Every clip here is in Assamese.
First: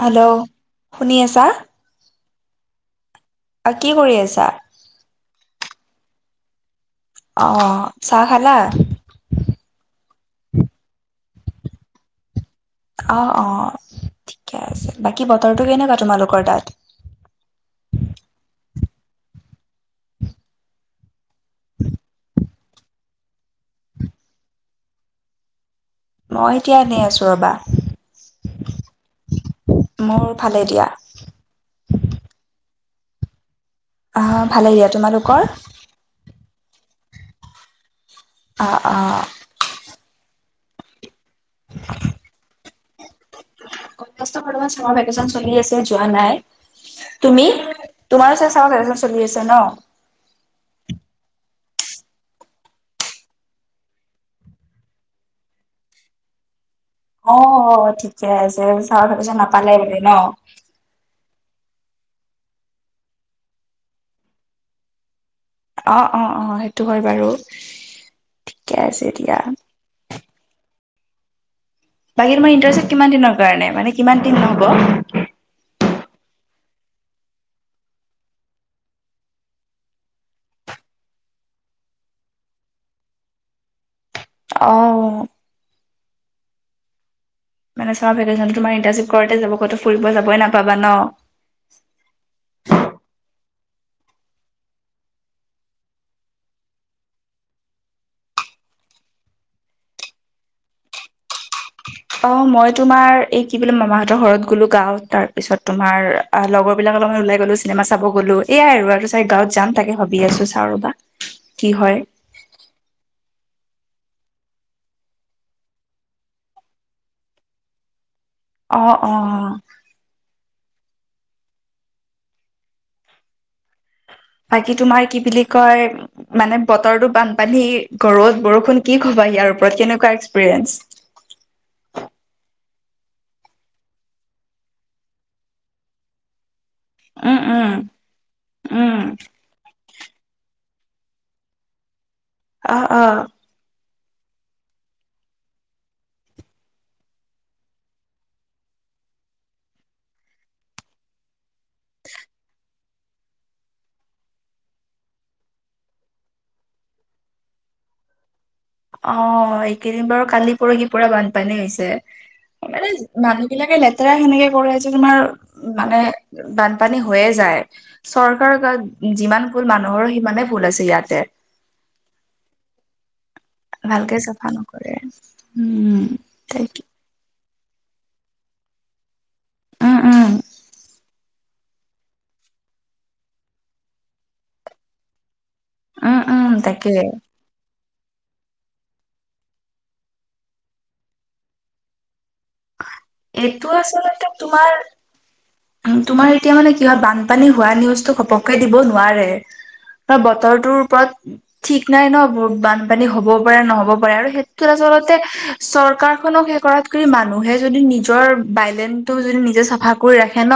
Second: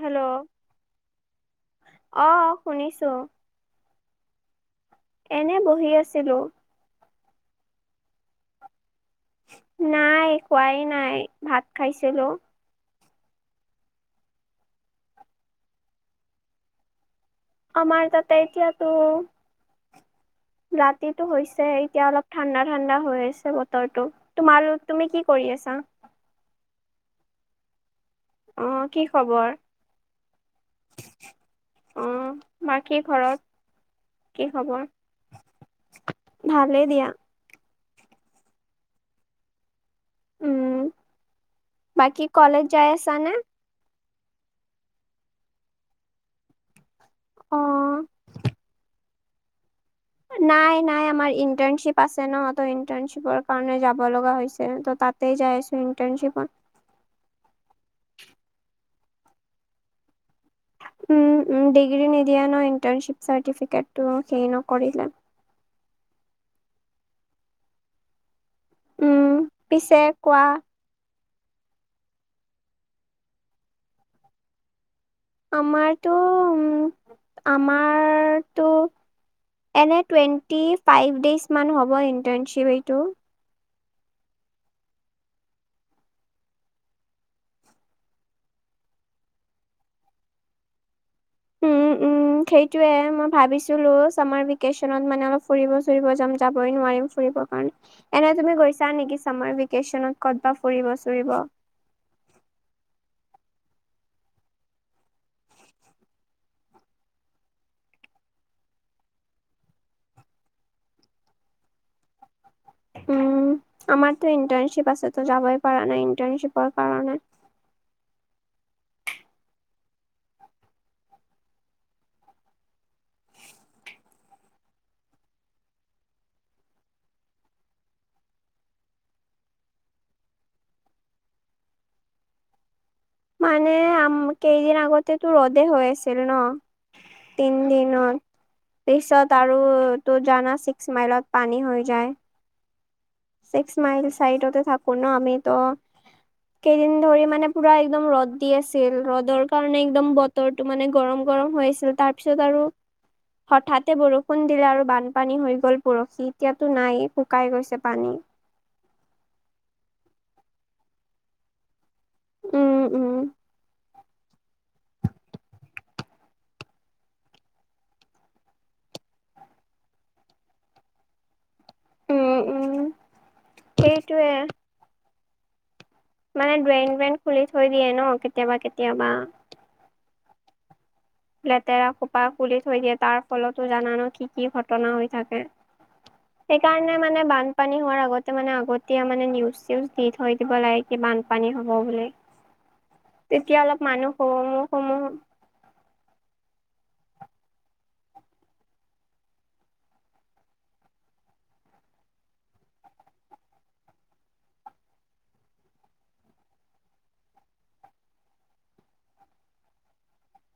হেল্ল' শুনি আছা অ শুনিছো কি কৰি আছা। এনে বহি আছিলোঁ। অ চাহ খালা। নাই খোৱাই নাই ভাত খাইছিলো। অ অ ঠিকে আছে বাকী বতৰটো কেনেকুৱা তোমালোকৰ তাত। আমাৰ তাতে এতিয়া তো ৰাতিটো হৈছে এতিয়া অলপ ঠাণ্ডা ঠাণ্ডা হৈ আছে বতৰটো। তোমাৰ, তুমি কি কৰি আছা মই এতিয়া এনেই আছো ৰবা অহ কি খবৰ? মোৰ ভালে দিয়া অ বাকী ঘৰত আহ কি ভালে দিয়া খবৰ? তোমালোকৰ ভালেই দিয়া অ অ উম বাকী কলেজ যাই আছা নে কলেজ ত বৰ্তমান চামাৰ ভেকেচন চলি আছে যোৱা নাই তুমি অ তোমাৰো চামাৰ ভিকেচন চলি আছে ন নাই নাই আমাৰ ইণ্টাৰ্ণশ্বিপ আছে ন ত ইন্টাৰ্ণশ্বিপৰ কাৰণে যাব লগা হৈছে ত তাত টেই যাইছো ইণ্টাৰ্ণশ্বিপত অ ঠিকে আছে চামাৰ ভিকেচন নাপালে বোলে ন উম উম ডিগ্ৰী নিদিয়ে ন ইণ্টাৰ্ণশ্বিপ চাৰ্টিফিকেটটো সেই নকৰিলে অ অ অ সেইটো হয় বাৰু ঠিকে আছে উম, এতিয়া পিছে কোৱা বাকী তোমাৰ ইণ্টাৰচিপ কিমান দিনৰ কাৰণে মানে কিমান দিন নহ'ব আমাৰতো উ আমাৰতো এনে টুৱেণ্টি ফাইভ ডেইজমান হ'ব ইণ্টাৰ্ণশ্বিপ এইটো অ মানে চামাৰ ভেকেশ্যনটো তোমাৰ ইণ্টাণচিপ কৰোটো যাব ক'ত ফুৰিব যাবই নাপাবা ন। উম উম সেইটোয়ে মই ভাবিছিলো চামাৰ ভেকেচনত মানে অলপ ফুৰিব- ফুৰিব যাম যাবই নোৱাৰিম ফুৰিব কাৰণে- এনে তুমি গৈছা নেকি চামাৰ, ভেকেশচনত ক'ত বা ফুৰিব চুৰিব। অঁ, মই তোমাৰ এই কি বোলো মামাহতৰ ঘৰত গ'লো গাঁওত তাৰপিছত তোমাৰ- অ লগৰ বিলাকৰ ওলাই গ'লো চিনেমা চাব গ'লো এয়াই আৰু চাই গাঁৱত যাম তাকে ভাবি আছো চাও ৰবা। কি হয়? উম আমাৰটো ইণ্টাৰ্ণশ্বিপ আছে যাবই পাৰা নাই ইণ্টাৰ্ণশ্বিপৰ কাৰণে- অঁ অঁ অঁ বাকী তোমাৰ কি বুলি কয়? মানে বতৰটো বানপানী ৰ'দ বৰষুণ কি কব ইয়াৰ ওপৰত কেনেকুৱা এক্সপিৰিয়েন্ঞ্চ- মানে কেইদিন আগতেতো ৰ'দে হৈ আছিল ন। উম, তিন উম, দিনত উম, পিছত আৰু- তো জানা ছিক্স মাইলত পানী হৈ যায়। অঁ অঁ ছিক্স মাইল চাইটতে থাকো ন, আমিতো- কেইদিন ধৰি মানে পুৰা একদম ৰ'দ দি আছিল, ৰ'দৰ কাৰণে একদম ব- বতৰটো মানে গৰম গৰম হৈ আছিল তাৰ পিছত আৰু- হঠাতে বৰষুণ দিলে আৰু বানপানী হৈ গল পৰহি এতিয়াতো নাই শুকাই গৈছে। পানী- অঁ, এইকেইদিন বাৰু কালি পৰহি পুৰা বানপানী হৈছে উম মানে উম মানুহ- এইবিলাকে লেতেৰা সেনেকে কৰে যে, তোমাৰ মানে বানপানী হৈয়ে যায়। চৰকাৰৰ গাত যিমান ভুল মানুহৰো সিমানে ভুল আছে ইয়াতে- উম উম। ভালকে সেইটোয়ে চাফা নকৰে উম। মানে তাকে ড্ৰেইন ব্ৰেইন খুলি থৈ দিয়ে ন, কেতিয়াবা কেতিয়াবা- উম উম লেতেৰা খোপা খুলি থৈ দিয়ে, তাৰ ফলতো জানান কি কি ঘটনা হৈ থাকে। উম উম তাকে সেইকাৰণে মানে বান- বানপানী হোৱাৰ আগতে মানে আগতে মানে নিউজ চিউজ দি থৈ দিব লাগে, কি বানপানী হ'ব বো- এইটো আচলতে সমূহ তোমাৰ- সমূহ তোমাৰ এতিয়া মানে কি হয় বানপানী হোৱা নিউজটো ঘপকে দিব নোৱাৰে। হয় বতৰটোৰ ওপৰত- ঠিক নাই ন বহুত বানপানী হ'বও পাৰে, নহ'ব পাৰে আৰু সেইটোত আচলতে- চৰকাৰখনক শে কৰাতকৈ মান- মানুহে যদি নিজৰ বাইলেনটো যদি নিজে চাফা কৰি ৰাখে ন।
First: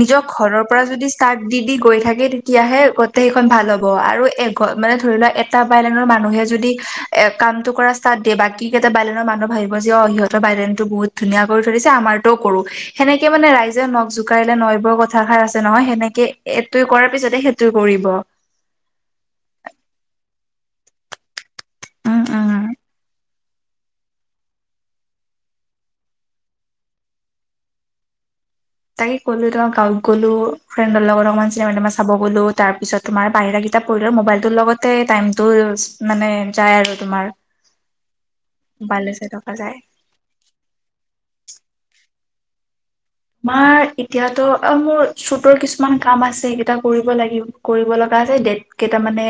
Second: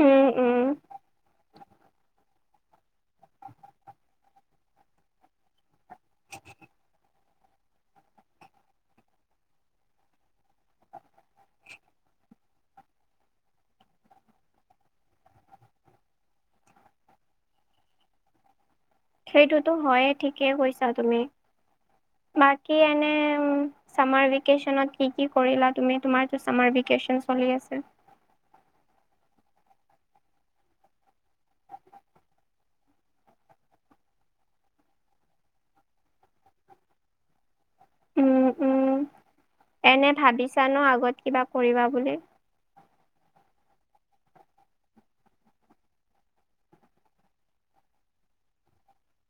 নিজৰ উম উম ঘৰৰ পৰা যদি ষ্টাৰ্ট দি দি গৈ থাকে। তিয়াহে গোটেই সেইখন ভাল হব আৰু এ মানে ধৰি লোৱা- তা বাইলনৰ মানুহে যদি এ কামটো কৰে। তাত দিয়ে বাকী কেইটা বাইলেনৰ মানুহ ভাবিব যে সিহতৰ বাইলেন- বহুত ধুনীয়া কৰি থৰি দিছে আমাৰটো কৰো সেনেকে মানে ৰাইজে নখ জোকাৰিলে নৈ বোৰ কথাষাৰ আছে নহয় সেনেকে- এইটো কৰাৰ পিছতে সেইটো কৰিব। সেইটোতো হয়ে ঠিকেই কৈছা তুমি উম উম বাকী এনে- উম চামাৰ ভেকেচণত কি কি কৰিলা তুমি, তোমাৰ ত চামাৰ ভেঁকেচন চলি আছে, তাকে ক'লো ত গাঁৱত গ'লো ফ্ৰেণ্ডৰ লগত অকণ মান চিনেমা চাব গ'লো, তাৰপিছত- তোমাৰ বাহিৰা কিতাপ পঢ়িলে মোবাইলটোৰ লগতে টাইমটো মানে যায় আৰু তোমাৰ উম উম বালশে থকা যায়। এনে ভাবিছা ন আগত কিবা কৰিবা বুলি। মাৰ এতিয়াতো মোৰ চতৰ কিছুমান কাম আছে সেইকেইটা কৰিব লাগিব। কৰিব লগা আছে দেট কেইটা মানে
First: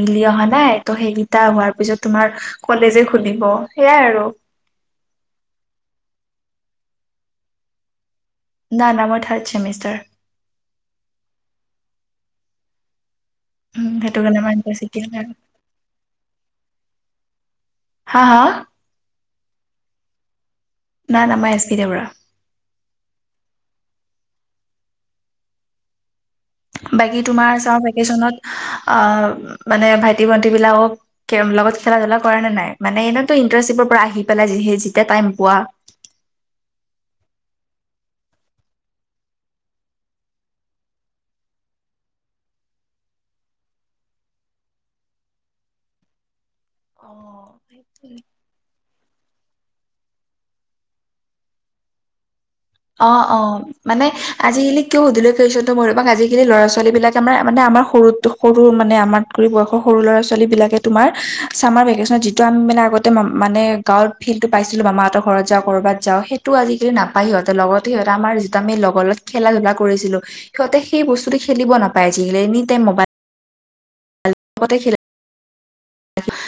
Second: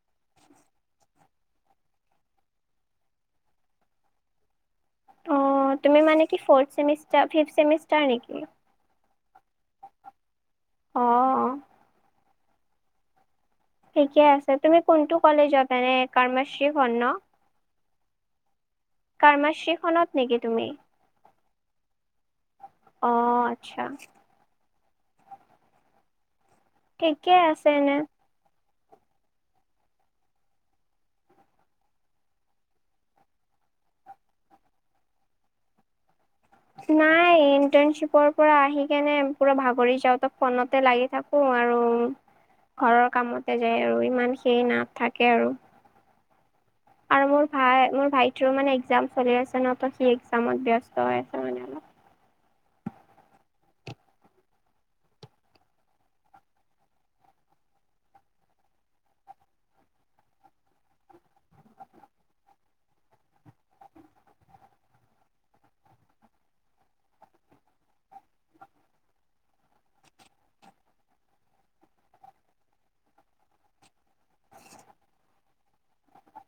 মিলি অহা নাই ত' সেইকেইটা হোৱাৰ পিছত তোমাৰ- কলেজে খুলিব, সেইয়া আৰু। অ, তুমি মানে কি ফউৰ্থ ছেমিষ্টাৰ, ফিফ ছেমিষ্টাৰ নেকি? না-না মই থাৰ্ড ছেমিষ্টাৰ। অ সেইটো ঠিকে কাৰণে আছে। মই তুমি ইউনিভাৰ্চিটি কোনটো কলেজত এনে কাৰ্মাশ্ৰী কৰ্ণ? হা হা? কাৰ্মাশ্ৰীখনত নেকি তুমি? না না, মই এছ চি দেউৰা। অ' আচ্ছা। বাকী ঠিকে তোমাৰ আছে চাওঁ এনে ভেকেশচনত আহ' মানে ভাইটি-ভণ্টি বিলাকক তেওঁ লগত খেলা-ধূলা কৰা নে নাই, মানে এনেইতো ইণ্টাৰশ্বিপৰ পৰা আহি পেলাই যি যেতিয়া টাইম পোৱা নাই ইণ্টাৰ্ণশ্বিপৰ পৰা আহি কেনে পুৰা ভাগৰি যাওঁ, ত ফনতে লাগি থাকো। অ' আৰু ঘৰৰ কামতে যায় আৰু ইমান সেই নাথাকে আৰু। অ আৰু মোৰ ভাই মোৰ সেইটোৱে ভাইটিৰো মানে এক্সাম চলি আছে ন, ত সি এক্সামত ব্যস্ত হৈ আছে মানে অলপ। অ, অ। মানে আজিকালি কিয় সুধিলোঁ কৈছোঁ ত মই বা আজিকালি ল'ৰা-ছোৱালী বিলাকে আমাৰ মানে আমাৰ সৰুতো সৰু মানে আমাত কৰি বয়সৰ সৰু ল'ৰা ছোৱালী বিলাকে তোমাৰ, ছামাৰ ভেকেশচন যিটো আমি মানে আগতে মানে গাঁৱত ফিল্ডটো পাইছিলোঁ মামাহঁতৰ ঘৰত যাওঁ, ক'ৰবাত যাওঁ, সেইটো আজকালি নাপায় সিহঁতে। ত লগতে সিহঁতে আমাৰ যিটো আমি লগৰ লগত খেলা-ধূলা কৰিছিলোঁ। সিহঁতে সেই বস্তুটো খেলিব নাপায়। যি এনি টাইম মোবাইল তে খেলে।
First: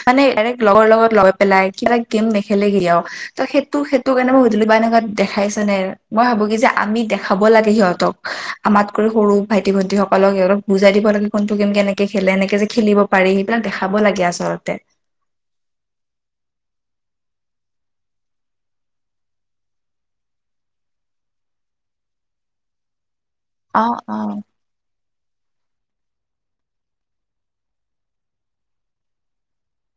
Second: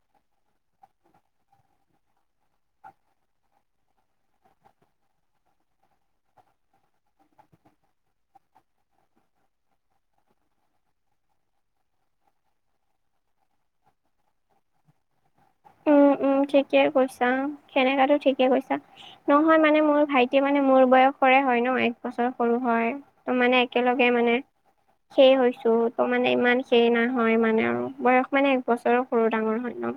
মানে ডাইৰেক্ট লগৰ লগত লৈ পেলাই কিবা গেম নেখেলে কিয়? ত সেইটো-সেইটো কাৰণে মই গধূলি বা এনেকা দেখাইছে নে। মই ভাবো কি যে আমি দেখাব লাগে সিহঁতক। আমাতকৈও সৰু ভাইটি, ভন্টি সকলক অলপ বুজাই দিব লাগে। কোনটো, কি, কেনেকে খেলে এনেকে যে খেলিব পাৰি, সেইবিলাক দেখাব লাগে আচলতে। উম উম' ঠিকে কৈছা, সেনেকাতো ঠিকে কৈছা। নহয় মানে মোৰ ভাইটি মানে মোৰ বয়সৰে হয় ন, এক বছৰ সৰু হয়। ত মানে অ একেলগে মান [inaudible] সেই হৈছোঁ, তো মানে ইমান সেই নহয় মানে আৰু বয়স মানে একবছৰৰ সৰু, ডাঙৰ হ'ল ন।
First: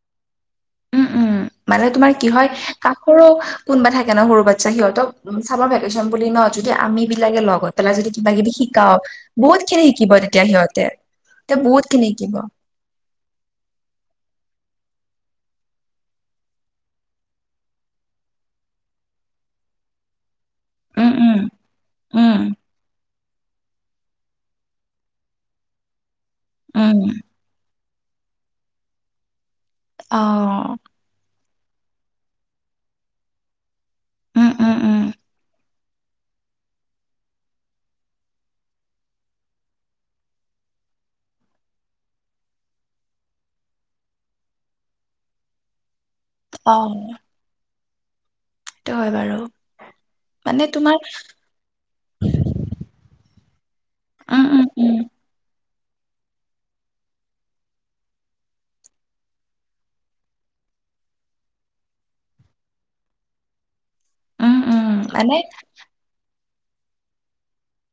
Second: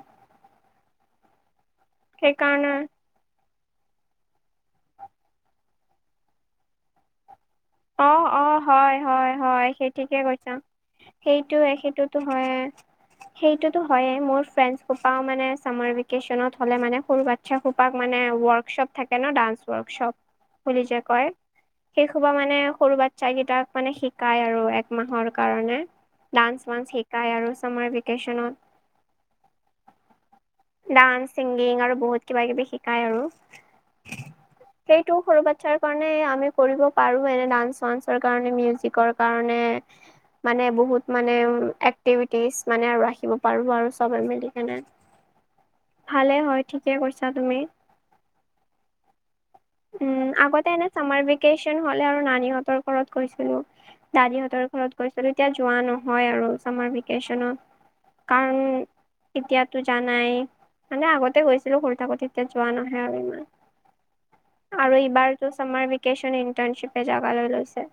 উম উম মানে তোমাৰ কি হয় সেইকাৰণে কাক? সৰু কোনোবা থাকে ন সৰু বাচ্ছা সিহঁতক উম' চামাৰ ভেকেশচন বুলি ন যদি আমি বিলাকে লগত পেলাই অ যদি অ কিবা-কিবি হয় শিকাও, হয় হয় বহুত খিনি সেই শিকিব ঠিকে তেতিয়া কৈছা। সিহঁতে। ত সেইটোৱে বহুত খিনি সেইটোতো শিকিব। হয়ে। সেইটোতো হয়য়েই, মোৰ ফ্ৰেণ্ডছ সোপাও মানে ছামাৰ ভেকেশচনত হ'লে মানে ক'ৰবাত সে সোপাক মানে ৱৰ্কশ্বপ থাকে ন, ডান্স ৱৰ্কশ্বপ বুলি যে উম কয়। উম সেই সোপা উম মানে সৰু বাচ্ছা কেইটাক মানে শিকাই আৰু এক মাহৰ কাৰণে। ডান্স-ৱান্স উম শিকাই আৰু চামাৰ ভেকেশচনত। অ ডান্স, ছিংগিং আৰু বহুত কিবা-কিবি শিকায় আৰু। উম, উম, উম, সেইটো সৰু বাচ্ছাৰ কাৰণে আমি কৰিব পাৰো। এনে ডান্স-ৱান্সৰ কাৰণে, মিউজিকৰ কাৰণে। মানে বহুত মানে এক্টিভিটিজ মানে আৰু ৰাখিব পাৰো আৰু চবে মিলি কেনে। [inaudible] ভালে হয়, অ', ঠিকে কৈছা তুমি। সেইটো হয় বাৰু উম' মানে আগতে এনে তোমাৰ চামাৰ ভেক ভেকেশন হ'লে আৰু নানি হতৰ ঘৰত গৈছিলোঁ, উম, দাদিহতৰ উম, ঘৰত উম, গৈছিলোঁ। যোৱা নহয় আৰু চামাৰ ভেকেশনত কাৰণ এতিয়াতো জানাই। মানে আগতে গৈছিলো আৰু থাকোতে এতিয়া যোৱা নহয় আৰু ইমান। উম, উম, আৰু মানে এইবাৰতো ছামাৰ ভেকেশ্যন ইণ্টাৰ্ণশ্বিপে জাগালৈ লৈছে।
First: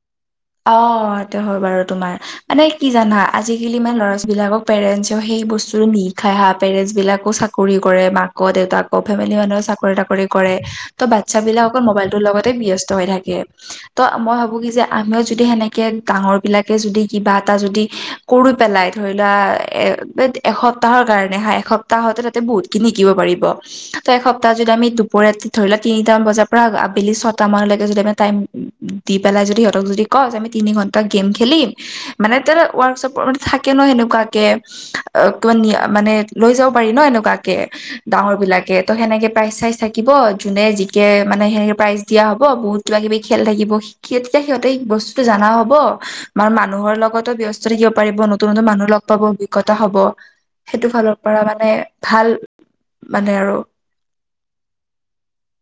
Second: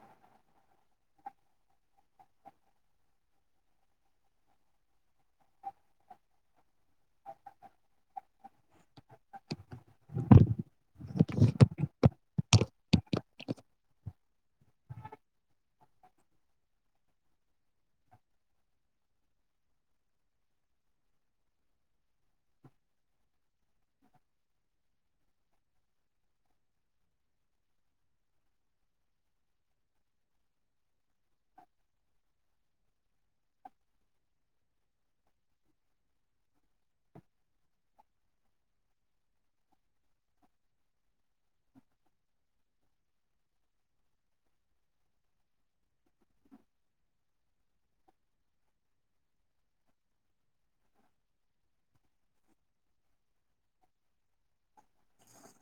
অ, সেইটো হয় বাৰু তোমাৰ মানে কি জানা আজিকালি মানে ল'ৰা ছোৱালী পেৰেনচেও সেই বস্তুটো নিহিকাই হা। পেৰেণ্টছ বিলাকো চাকৰি কৰে মাক দেউতাক ফেমিলি মানুহে চাকৰি তাকৰি কৰে ত' বাচ্ছা বিলাক অকল মোবাইল ৰ লগতে ব্যস্ত। হৈ থাকে, ত মই ভাবো কি যে আমি যদি সেনেকে ডাঙৰ বিলাকে যদি কিবা এটা যদি কৰি পেলাই ধৰি লোৱা এ, এসপ্তাহৰ কাৰণে হা এসপ্তাহতে তাতে বহুত শিকিব পাৰিব। ত এসপ্তাহ যদি আমি দুপৰীয়া ধৰি লোৱা তিনিটামান বজাৰ পৰা আবেলি ছয়তা মানলৈকে যদি আমি টাইম দি পেলাই যদি সিহতক যদি কও আমি তিনি ঘণ্টা গেম খেলিম। মানে তে ৱৰ্কশপৰ মানে থাকে ন সেনেকুৱাকে। অ, ক মানে লৈ যাব পাৰি ন এনেকুৱাকে, ডাঙৰ বিলাকে ত' সেনেকে প্ৰাইজ চাইজ থাকিব। যোনে জিকে মানে সেনেকে প্ৰাইজ দিয়া হব। বহুত কিবা-কিবি খেল থাকিব, তেতিয়া সিহঁতে বস্তু বস্ত জানা হব আমাৰ মানুহৰ লগতো ব্যস্ত থাকিব পাৰিব, নতুন-নতুন মানুহ লগ পাব অভিজ্ঞতা হব। সেইটো ফালৰ পৰা মানে ভাল মানে আৰু।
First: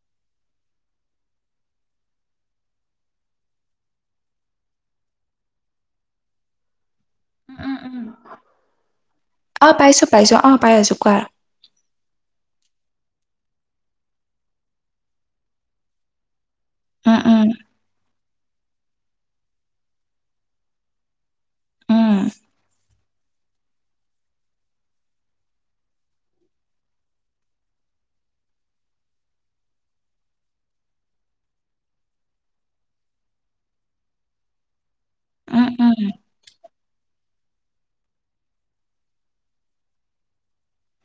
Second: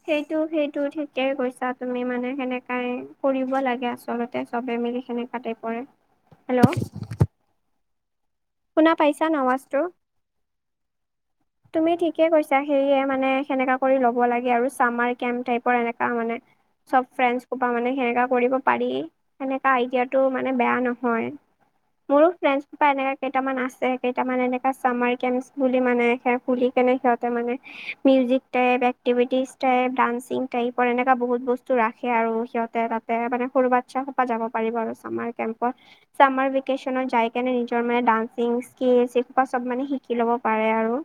সেইটো-সেইটো ঠিকেই কৈছা তুমি মানে। সেনেকাই কৰিব লাগে আচলতে চবে মিলি সেকেনে। তাতে পৰে। হেল্লো', উম, উম, উম, শুনা পাইছা ন আৱাজতো? পাইছোঁ অ, পাই আছো কোৱা? তুমি ঠিকে কৈছা সেয়ে মানে সেনেকা কৰি ল'ব লাগে আৰু চামাৰ কেম্প টাইপৰ এনেকা মানে। চব উম, ফ্ৰেণ্ড উম, সোপা মানে সেনেকা কৰিব পাৰি সেনেকা আইডিয়াটো মানে বেয়া নহয়। উম, মোৰো ফ্ৰেণ্ডচ বা এনেকা কেইটামান আছে। কেইটামান এনেকা চামাৰ স্কেন বুলি মানে খুলি কেনে সিহঁতে মানে, music type, activities type, dancing টাইপৰ এনেুৱা বহুত বস্তু ৰাখে আৰু সিহঁতে ত মানে সৰু বাচ্ছা সোপা যাব পাৰিব আৰু চামাৰ উম, কেম্পত। উম, চামাৰ ভেকেচনত যাই কিনি আৰু নিজৰ মানে ডানসিং তেনেকুৱা চব মানে শিকি লব পাৰে আৰু।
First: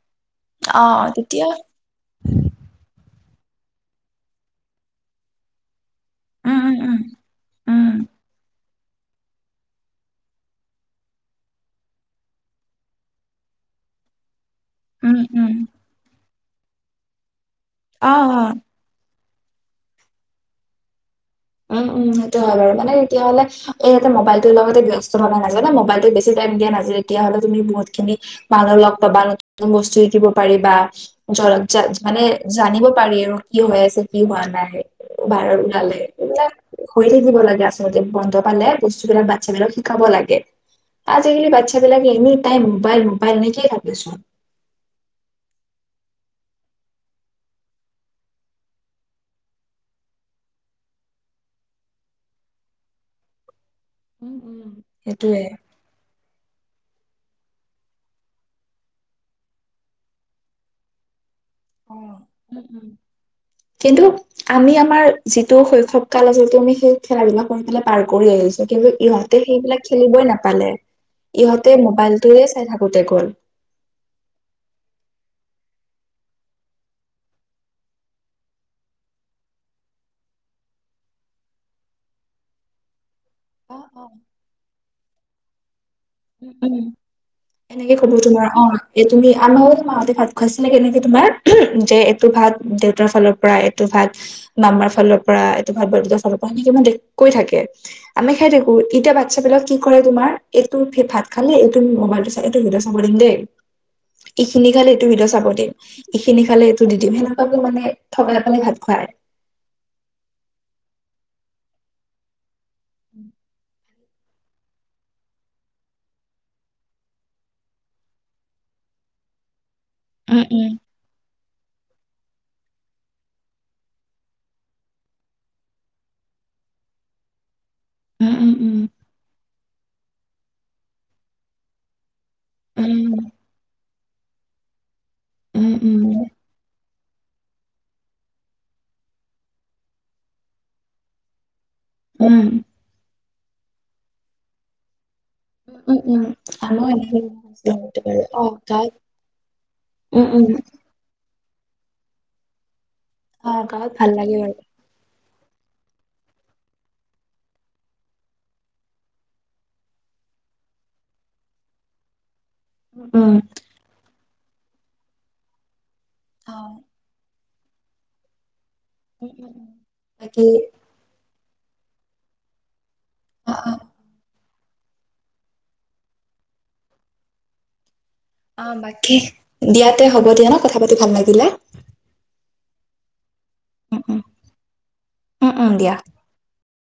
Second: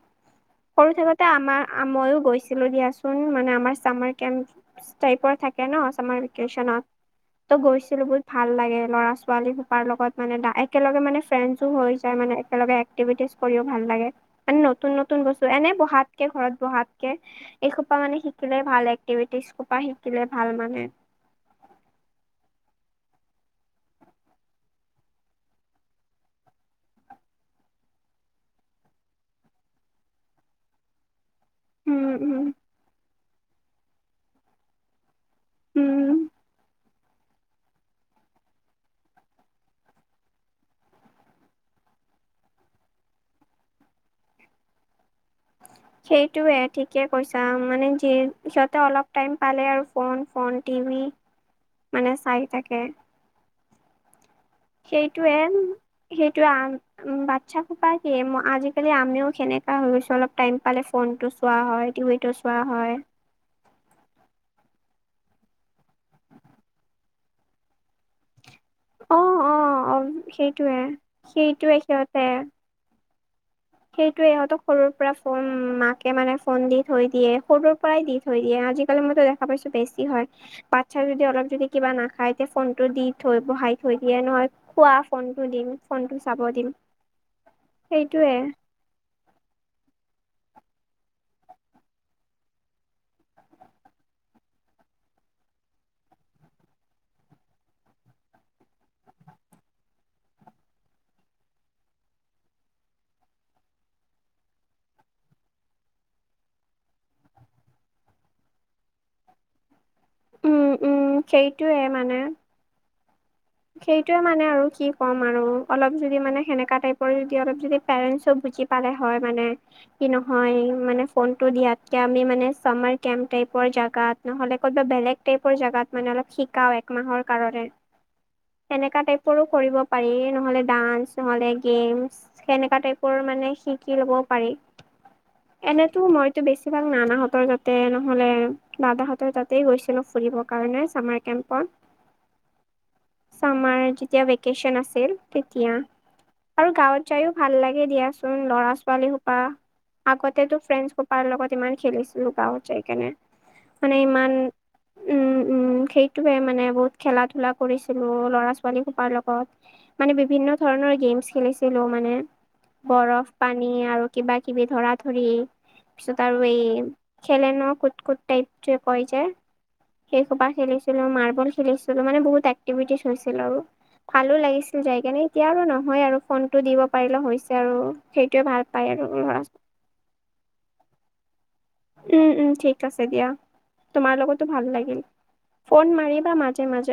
সৰু অ', থাকোঁতে তেতিয়া আমাৰ মইয়ো গৈছিলো দিয়াচোন মানে। আমাৰ চামাৰ কেম্প টাইপৰ থাকে ন, চামাৰ উম, উম, ভেকেছনট উম, ত' উম, গৈছিলো বহুত ভাল লাগে ল'ৰা ছোৱালী সোপাৰ লগত মানে একেলগে মানে ফ্ৰেণ্ডছো হৈ যায় মানে একেলগে। এক্টিভিতিচ কৰিও ভাল লাগে। মানে নতুন উম, নতুন বস্তু উম, এনে বহাতকে, ঘৰত বহাত কে এইসোপা অ', মানে অ'। শিকিলে ভাল এ এক্টিভিতিচ শিকিলে ভাল মানে। উম, উম, সেইটো হয় বাৰু মানে তেতিয়াহলে ইয়াতে মোবাইলটোৰ লগতে ব্যস্ত থাকা নাযায়। মোবাইলত বেছি টাইম দিয়া নাযায় তেতিয়াহলে তুমি বহুত খিনি মানুহ লগ পাবা, নতুন বস্তু শিকিব পাৰিবা। জ উম মানে উম জানিব পাৰি আৰু কি হৈ আছে, কি হোৱা নাই বাহিৰত ওলালে। উম এইবিলাক হৈ থাকিব লাগে, আচলতে বন্ধ পালে বস্তুবিলাক বাচ্ছাবিলাকক শিকাব লাগে। আজিকালি বাচ্ছাবিলাকে এনি টাইম মোবাইল-মোবাইল এনেকেই থাকেচোন। [inaudible] সেইটোৱে ঠিকে কৈছা মানে যি সিহঁতে অলপ টাইম পালে আৰু ফোন-ফোন টিভি, মানে চাই থাকে। [unintelligible] সেইটোৱে। সেইটোৱে বাচ্ছা সোপা কি, আজিকালি আমিও সেনেকা হৈ গৈছো অলপ টাইম পালে ফোনটো চোৱা হয়, অ', টিভিটো চোৱা উম উম। হয়। কিন্তু আমি আমাৰ যিটো শৈশৱকাল আছিলটো আমি সেই খেলাধূলা বিলাক কৰি পেলাই পাৰ কৰি আহিছো। কিন্তু অ ইহঁতে অ সেইবিলাক অ খেলিবই নাপালে, সেইটোৱে ইহঁতে সেইটোৱে সিহঁতে মোবাইলটোৱে চাই থাকোতে গ'ল। সেইটোৱে ইহঁতক সৰুৰ পৰা ফোন মাকে মানে ফোন দি থৈ দিয়ে, সৰুৰ পৰাই দি থৈ দিয়ে আজিকালি মইতো দেখা পাইছো বেছি হয়, বাচ্ছা যদি অলপ যদি কিবা নাখায় তেতিয়া ফোনটো দি থৈ বহাই অ', থৈ অ', দিয়ে নহয় খোৱা ফোনটো দিম। ফোনটো চাব দিম উম, এনেকে কব সেইটোৱে তোমাৰ অ, এ তুমি আমাৰো মাহঁতে ভাত খুৱাইছিলে কেনেকে তোমাৰ, যে এইটো ভাত দেউতাৰ ফালৰ পৰা এইটো ভাত মামাৰ ফালৰ পৰা এইটো ভাল বৰদেউতাৰ ফালৰ পৰা, সেনেকে মানে কৈ থাকে। আমি খাই থাকো এতিয়া বাচ্ছাবিলাক কি কৰে, তোমাৰ তোৰ ভাত খালি এইটো মবাইলটো চাই এইটো মোবাইলটো চাব দিম দেই। এইখিনি খালি এইটো ভিডিঅ' চাব দিম। এইখিনি খালে এইটো দি দিম, সেনেকুৱাকে মানে থগাই পেলাই ভাত খুৱাই। উম-উম সেইটোৱে মানে। [inaudible] সেইটোৱে মানে আৰু কি ক'ম, আৰু অলপ যদি মানে সেনেকা টাইপৰ যদি অলপ যদি পেৰেন্টচও বুজি পালে হয় মানে কি উম নহয় মানে ফোনটো দিয়াতকে আমি মানে চামাৰ কেম্প টাইপৰ জেগাত নহ'লে ক'ৰবাত বেলেগ গোটেইবোৰ জাগাত মানে অলপ শিকাও একমাহৰ কাৰণে। উম উম সেনেকা টাইপৰো কৰিব পাৰি নহ'লে ডান্স নহলে গেমচ। সেনেকা টাইপৰ উম মানে শিকি ল'ব পাৰি উম উম উম এনেতো মইতো বেছি কিবা নানাহঁতৰ তাতে নহ'লে দাদাহঁতৰ তাতেই গৈছিলো ফুৰিবৰ কাৰণে চামাৰ কেম্পৰ। উম, চামাৰ যেতিয়া ভেকেশ্যন আছিল। তেতিয়া উম উম উম আৰু আমিও গাঁৱত এনেকে যায়ও ভাল কৰিছিলোঁ লাগে আগতে বাৰু। অ দিয়াচোন তাত ল'ৰা-ছোৱালী সোপা উম উম আগতেতো ফ্ৰেণ্ড‌ সোপাৰ লগত ইমান খেলিছিলো গাঁৱত যায়‌ কেনে, অ গাঁৱত মানে ভাল ইমান লাগে বাৰু উম-উম সেইটোৱে মানে বহুত খেলা ধূলা কৰি খেলো ল'ৰা-ছোৱালী হোপাৰ লগত, মানে বিভিন্ন ধৰণৰ গেমছ খেলিছিলো মানে। অ বৰফ উম পানী আৰু কিবা কিবি ধৰা ধৰি পিছত আৰু এই খেলে ন কুট-কুট টাইপটোৱে কয় যে উম উম সেই বাকী হোপা খেলিছো। খেলিছিলো মাৰ্বল খেলিছিলো মানে বহুত এক্টিভিটিছ হৈছিল অ আৰু অ ভালো লাগিছিল। যাই কেনে এতিয়া আৰু নহয় আৰু ফোনটো দিব পাৰিলে হৈছে আৰু সেইটোৱে ভাল পায় আৰু ল'ৰা ছোৱালী। এতিয়া হ'ব দিয়া হা কথা পাতি ভাল লাগিলে। উম-উম ঠিক আছে দিয়া উম তোমাৰ উম লগতো ভাল লাগিল উম উম ফোন দিয়া মাৰিবা মা মাজে